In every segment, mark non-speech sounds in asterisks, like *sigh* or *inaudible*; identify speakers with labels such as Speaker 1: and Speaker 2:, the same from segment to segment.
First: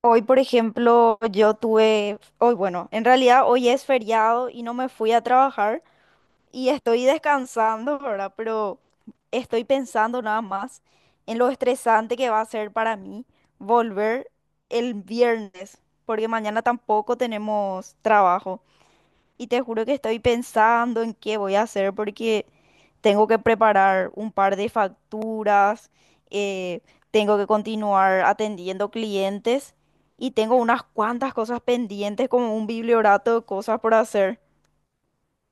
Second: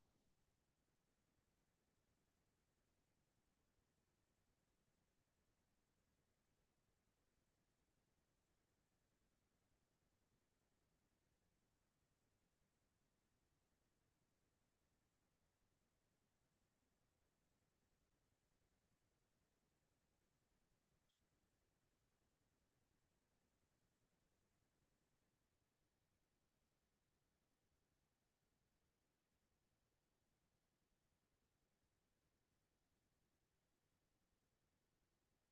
Speaker 1: Hoy, por ejemplo, yo tuve, hoy, bueno, en realidad hoy es feriado y no me fui a trabajar y estoy descansando, ¿verdad? Pero estoy pensando nada más en lo estresante que va a ser para mí volver el viernes, porque mañana tampoco tenemos trabajo. Y te juro que estoy pensando en qué voy a hacer porque tengo que preparar un par de facturas, eh, tengo que continuar atendiendo clientes y tengo unas cuantas cosas pendientes como un bibliorato de cosas por hacer.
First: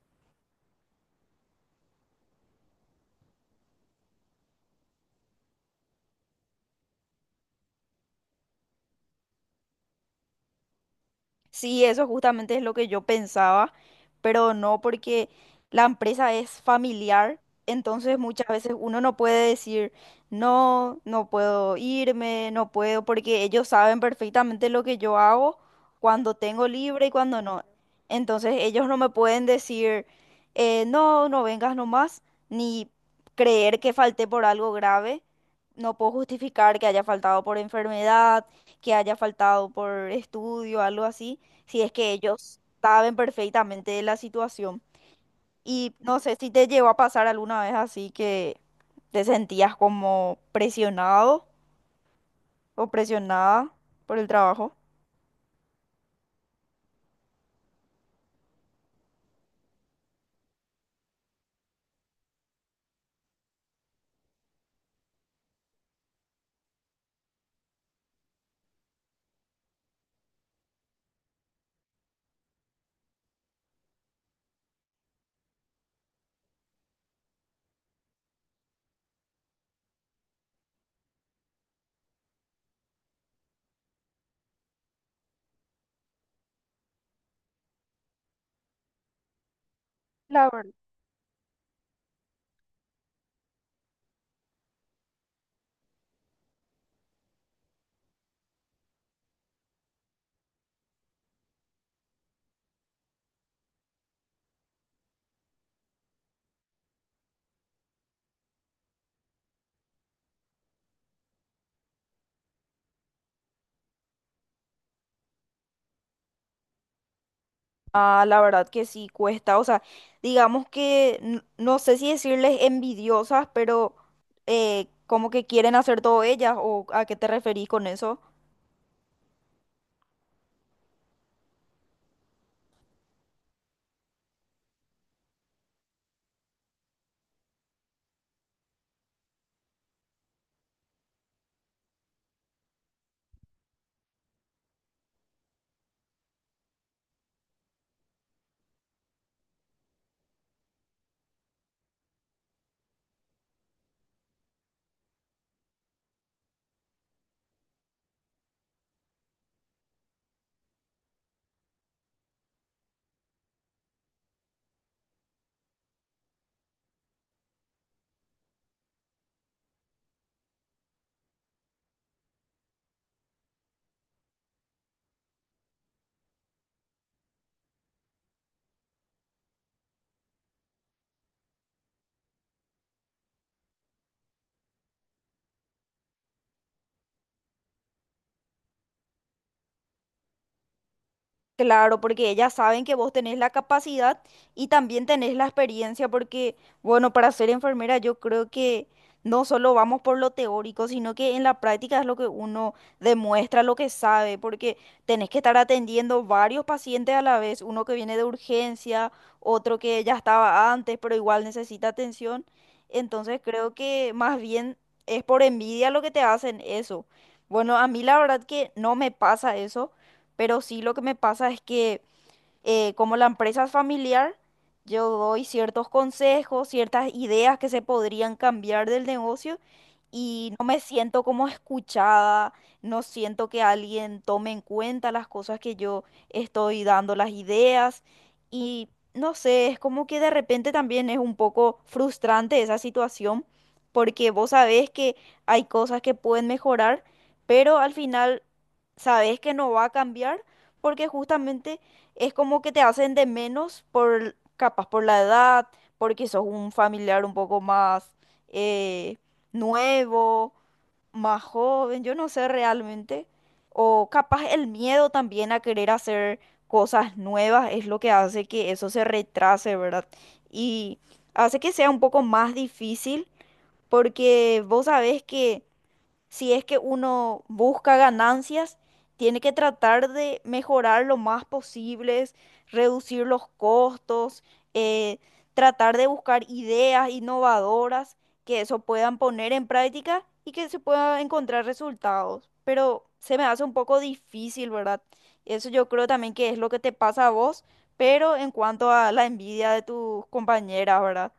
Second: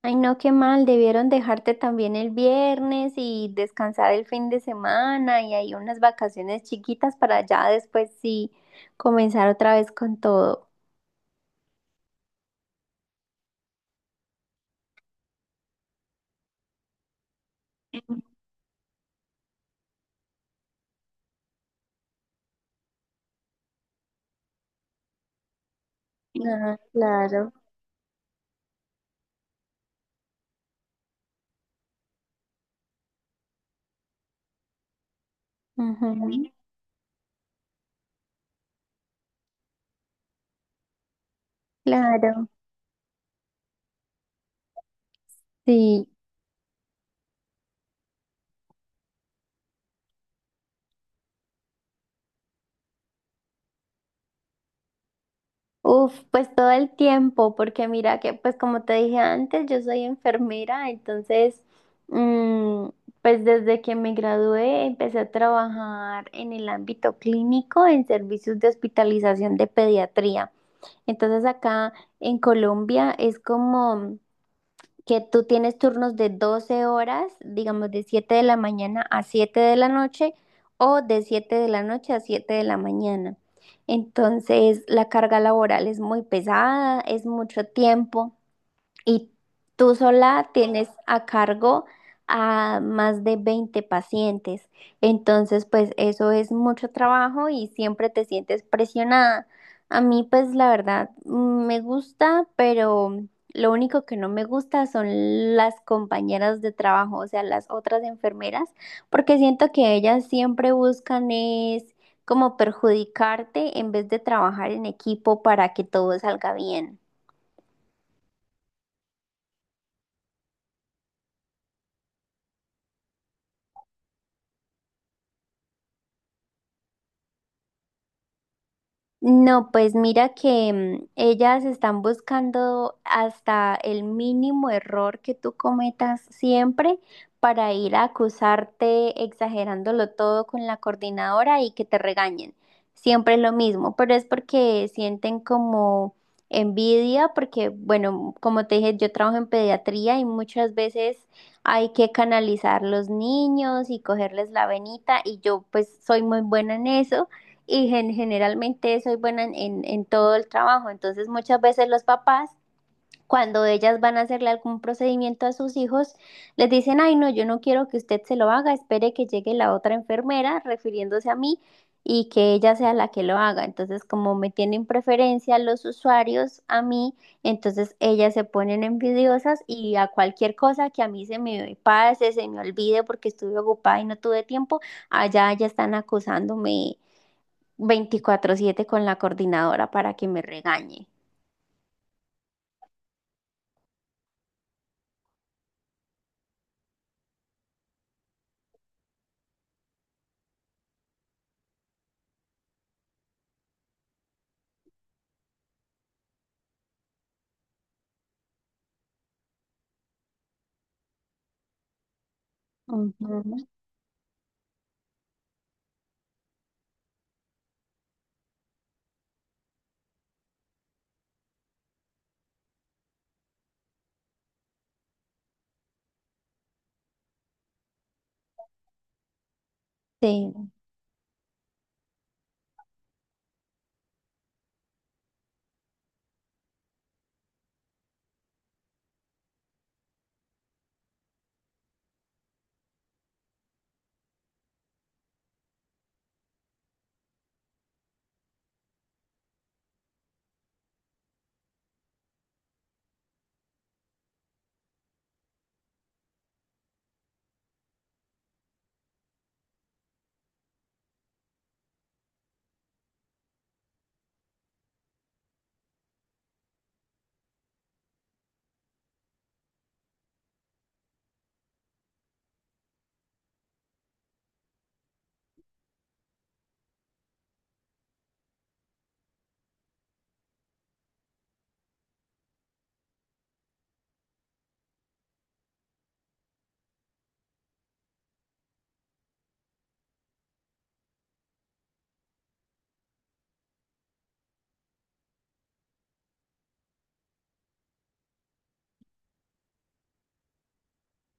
Speaker 2: Ay, no, qué mal, debieron dejarte también el viernes y descansar el fin de semana y hay unas vacaciones chiquitas para ya después sí comenzar otra vez con todo.
Speaker 1: Sí, eso justamente es lo que yo pensaba, pero no porque la empresa es familiar, entonces muchas veces uno no puede decir, no, no puedo irme, no puedo, porque ellos saben perfectamente lo que yo hago cuando tengo
Speaker 2: Ah,
Speaker 1: libre y cuando
Speaker 2: claro.
Speaker 1: no. Entonces ellos no me pueden decir, "No no vengas nomás, ni creer que falté por algo grave. No
Speaker 2: Ujú.
Speaker 1: puedo justificar que haya faltado por enfermedad, que haya faltado por estudio, algo así si es que
Speaker 2: Claro,
Speaker 1: ellos saben perfectamente de la situación. Y
Speaker 2: sí.
Speaker 1: no sé si te llegó a pasar alguna vez así que te sentías como presionado o presionada por el trabajo.
Speaker 2: Uf, pues todo el tiempo, porque mira que, pues como te dije antes, yo soy enfermera, entonces, mm, pues desde que me gradué empecé a trabajar en el ámbito clínico, en servicios de hospitalización de pediatría. Entonces acá en Colombia es como que tú tienes turnos de 12 horas, digamos de 7 de la mañana a 7 de la noche o de 7 de la noche a 7 de la mañana. Entonces, la carga laboral es muy pesada, es mucho tiempo. Y tú
Speaker 1: La
Speaker 2: sola
Speaker 1: verdad.
Speaker 2: tienes a cargo a más de 20 pacientes. Entonces, pues eso es mucho trabajo y siempre te sientes presionada. A mí, pues la verdad, me gusta, pero lo único que no me gusta son las compañeras de trabajo, o sea, las otras enfermeras, porque siento que ellas siempre buscan es como perjudicarte en vez de trabajar en equipo para que todo salga bien.
Speaker 1: Ah, la verdad que sí cuesta, o sea, digamos que no sé si decirles envidiosas, pero como que quieren hacer todo ellas o a qué te referís con eso.
Speaker 2: No, pues mira que ellas están buscando hasta el mínimo error que tú cometas siempre para ir a acusarte exagerándolo todo con la coordinadora y que te regañen. Siempre es lo mismo, pero es porque sienten como envidia, porque bueno, como te dije, yo trabajo en pediatría y muchas veces hay que canalizar los niños y cogerles la venita y yo pues soy muy buena en eso y generalmente soy buena en todo el trabajo. Entonces muchas veces los papás, cuando ellas van a hacerle algún procedimiento a sus hijos, les dicen, ay, no, yo no quiero que usted se lo haga, espere que llegue la otra enfermera refiriéndose a mí y que ella sea la que lo haga. Entonces, como me tienen preferencia los usuarios a mí, entonces ellas se ponen envidiosas y a cualquier cosa que a mí se me pase, se me olvide porque estuve ocupada y no tuve tiempo, allá ya están acusándome 24/7 con la coordinadora para que me regañe.
Speaker 1: Claro, porque ellas saben que vos tenés la capacidad y también tenés la experiencia, porque, bueno, para ser enfermera yo creo que no solo vamos por lo teórico, sino que en la práctica es lo que uno demuestra, lo que sabe, porque tenés que estar atendiendo varios pacientes a la vez, uno que viene de urgencia, otro que ya estaba antes, pero igual necesita atención. Entonces
Speaker 2: Ujú.
Speaker 1: creo que más bien es por envidia lo que te hacen eso. Bueno, a mí la verdad que no me pasa eso, pero sí lo que me pasa es que como la empresa es familiar, yo doy ciertos consejos, ciertas ideas que se podrían cambiar del negocio y no
Speaker 2: Sí.
Speaker 1: me siento como escuchada, no siento que alguien tome en cuenta las cosas que yo estoy dando, las ideas, y no sé, es como que de repente también es un poco frustrante esa situación porque vos sabés que hay cosas que pueden mejorar, pero al final sabés que no va a cambiar porque justamente es como que te hacen de menos por, capaz por la edad, porque sos un familiar un poco más eh, nuevo, más joven, yo no sé realmente. O capaz el miedo también a querer hacer cosas nuevas es lo que hace que eso se retrase, ¿verdad? Y hace que sea un poco más difícil porque vos sabés que si es que uno busca ganancias, tiene que tratar de mejorar lo más posible, reducir los costos, eh, tratar de buscar ideas innovadoras que eso puedan poner en práctica y que se puedan encontrar resultados. Pero se me hace un poco difícil, ¿verdad? Eso yo creo también que es lo que te pasa a vos, pero en cuanto a la envidia de tus compañeras, ¿verdad?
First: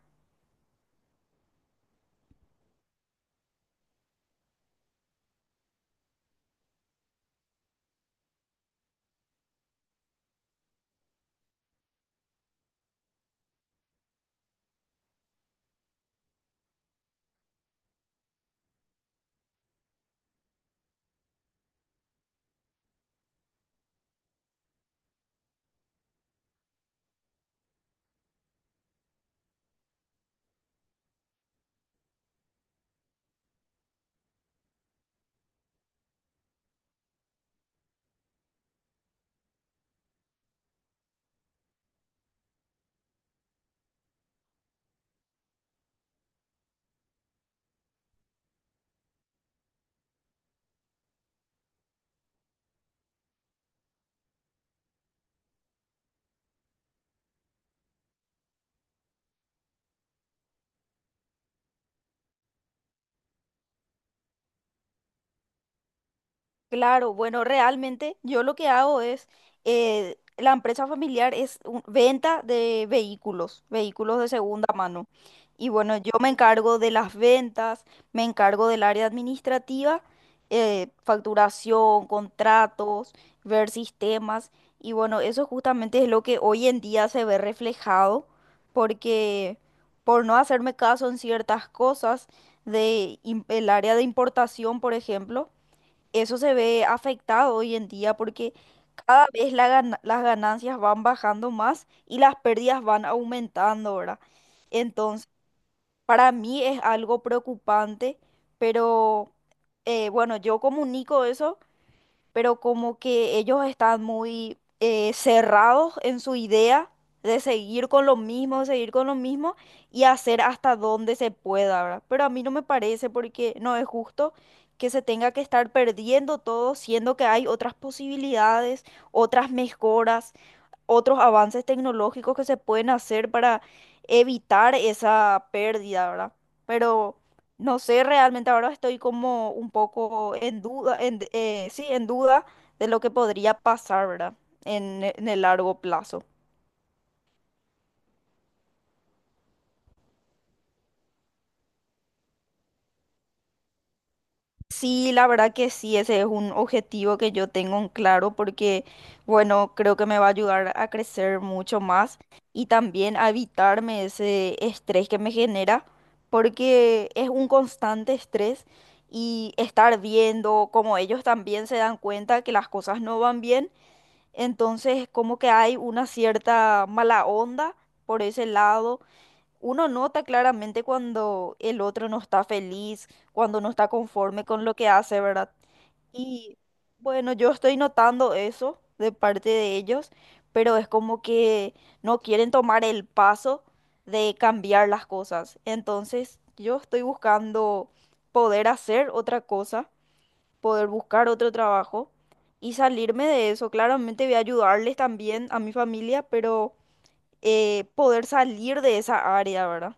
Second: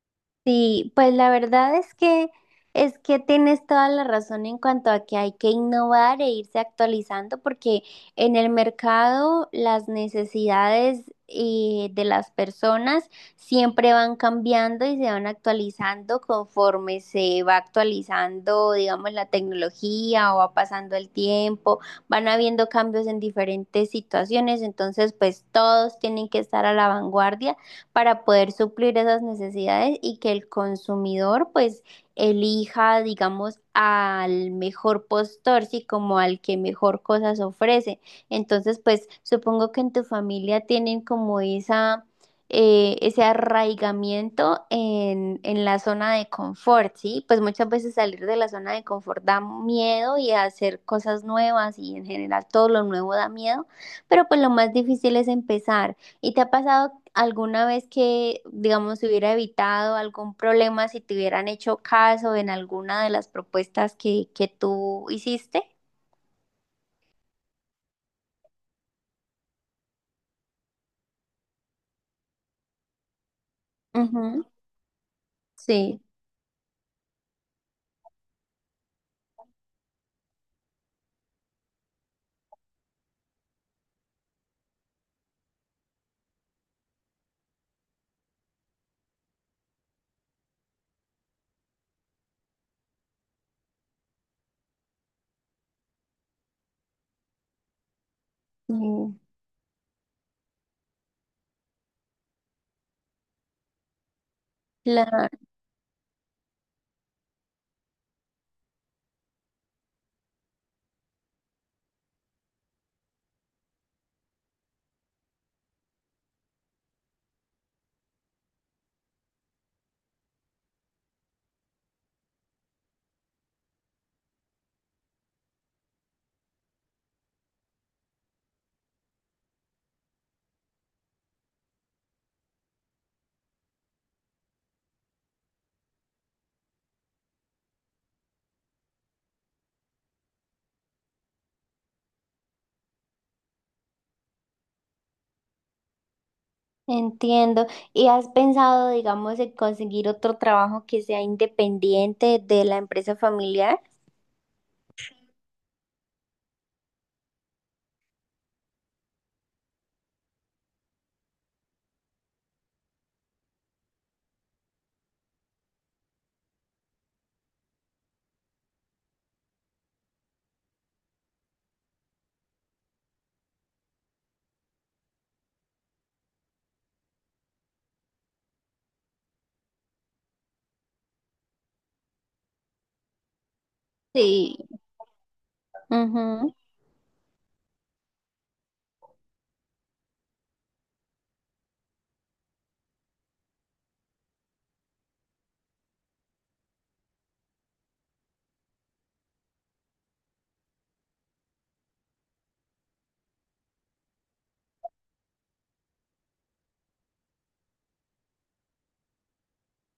Speaker 2: Sí, pues la verdad es que tienes toda la razón en cuanto a que hay que innovar e irse actualizando porque en el mercado las necesidades de las personas siempre van cambiando y se van actualizando conforme se va actualizando, digamos, la tecnología o va pasando el tiempo, van habiendo cambios en diferentes situaciones, entonces pues todos tienen que estar a la vanguardia para poder suplir esas necesidades y que el consumidor pues elija, digamos, al mejor postor, sí, como al que mejor cosas ofrece. Entonces, pues supongo que en tu familia tienen como esa ese arraigamiento en la zona de confort, ¿sí? Pues muchas veces salir de la zona de confort da miedo y hacer cosas nuevas y en general todo lo nuevo da miedo, pero pues lo más difícil es empezar. ¿Y te ha pasado alguna vez que, digamos, se hubiera evitado algún problema si te hubieran hecho caso en alguna de las propuestas que tú hiciste?
Speaker 1: Claro, bueno, realmente yo lo que hago es, la empresa familiar es venta de vehículos, vehículos de
Speaker 2: Ujú.
Speaker 1: segunda mano. Y bueno,
Speaker 2: Sí,
Speaker 1: yo me encargo de las ventas, me encargo del área administrativa, facturación, contratos, ver sistemas. Y bueno, eso justamente es lo que hoy en día se ve reflejado, porque por no hacerme caso en ciertas cosas de el área de importación, por ejemplo, eso se ve afectado hoy en día porque
Speaker 2: sí,
Speaker 1: cada vez la las ganancias van bajando más y las pérdidas van aumentando, ¿verdad?
Speaker 2: claro,
Speaker 1: Entonces, para mí es algo preocupante, pero bueno, yo comunico eso pero como que ellos están muy cerrados en su idea de seguir con lo mismo, seguir con lo mismo y hacer hasta donde se pueda, ¿verdad? Pero a mí no me parece porque no es justo que se tenga que estar perdiendo todo, siendo que hay otras posibilidades, otras mejoras, otros avances tecnológicos que se pueden hacer para evitar esa pérdida, ¿verdad? Pero no sé, realmente ahora estoy como un poco en duda, sí, en duda de lo que podría pasar, ¿verdad? En el largo plazo.
Speaker 2: entiendo. ¿Y has pensado, digamos, en conseguir otro trabajo que sea independiente de la empresa familiar?
Speaker 1: Sí, la verdad que sí, ese es un objetivo que yo tengo en claro porque, bueno, creo que me va a ayudar a crecer mucho más y también a evitarme ese estrés que me genera porque es un constante estrés y estar viendo como ellos también se dan cuenta que las cosas no van bien, entonces como que hay una cierta mala onda por ese lado, uno nota claramente cuando el otro no está feliz, cuando no está conforme con lo
Speaker 2: Sí.
Speaker 1: que hace, ¿verdad? Y bueno, yo estoy notando eso de parte de ellos, pero es como que no quieren tomar el paso de cambiar las cosas. Entonces, yo estoy buscando poder hacer otra cosa, poder buscar otro trabajo y salirme de eso. Claramente voy a ayudarles también a mi familia, pero poder salir de esa área, ¿verdad?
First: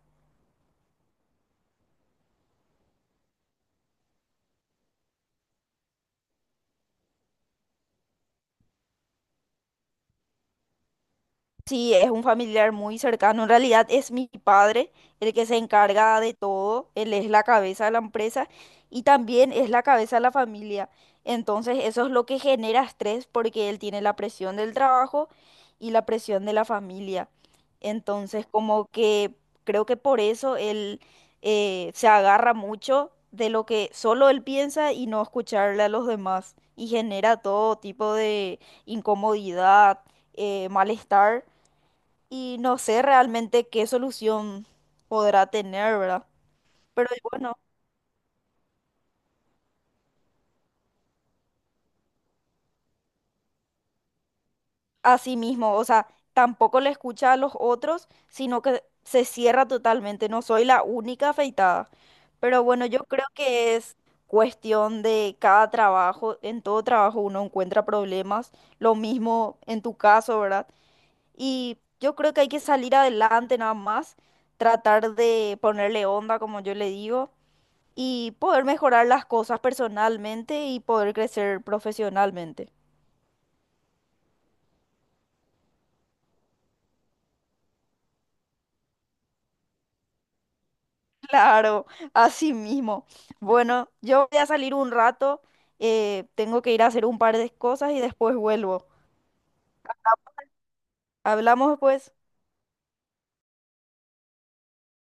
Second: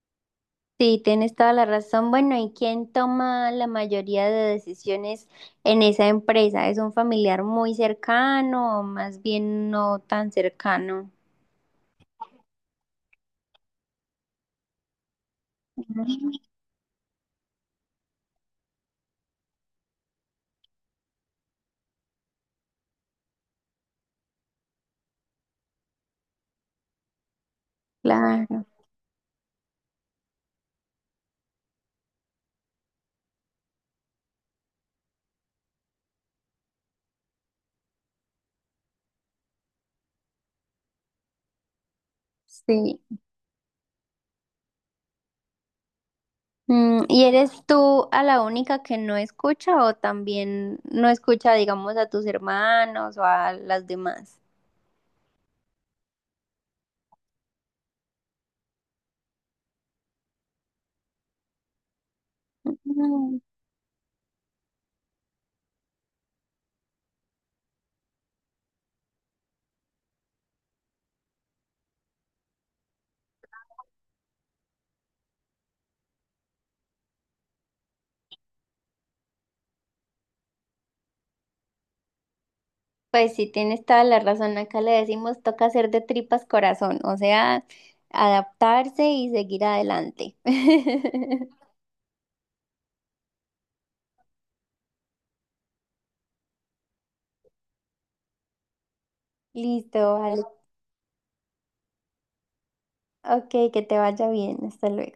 Speaker 2: Sí, tienes toda la razón. Bueno, ¿y quién toma la mayoría de decisiones en esa empresa? ¿Es un familiar muy cercano o más bien no tan cercano?
Speaker 1: Sí, es un familiar muy cercano. En realidad es mi padre el que se encarga
Speaker 2: Mm.
Speaker 1: de todo. Él es la cabeza de la empresa y también es la cabeza de la familia. Entonces eso es lo que genera estrés porque él tiene la presión del trabajo y la presión de la familia. Entonces
Speaker 2: Claro,
Speaker 1: como que creo que por eso él se agarra mucho de lo que solo él piensa y no escucharle a los demás y genera todo tipo de incomodidad, malestar, y no
Speaker 2: sí.
Speaker 1: sé realmente qué solución podrá tener, ¿verdad?
Speaker 2: Mm,
Speaker 1: Pero y
Speaker 2: ¿y
Speaker 1: bueno,
Speaker 2: eres tú a la única que no escucha o también no escucha, digamos, a tus hermanos o a las demás?
Speaker 1: así mismo, o sea, tampoco le escucha a los otros, sino que se cierra totalmente. No soy la única afeitada. Pero bueno, yo creo que es cuestión de cada trabajo. En todo trabajo uno encuentra problemas. Lo mismo en tu caso, ¿verdad? Y yo creo que hay que salir adelante nada más, tratar de ponerle onda, como yo le digo, y poder mejorar las cosas personalmente y poder crecer profesionalmente. *laughs*
Speaker 2: Pues sí, tienes toda la razón. Acá le decimos toca hacer de tripas corazón, o sea, adaptarse y seguir adelante. *laughs*
Speaker 1: Claro, así mismo. Bueno, yo voy a salir un rato, tengo que ir a hacer un par de cosas y después vuelvo.
Speaker 2: Listo, vale.
Speaker 1: Hablamos después.
Speaker 2: Ok, que te vaya bien. Hasta luego.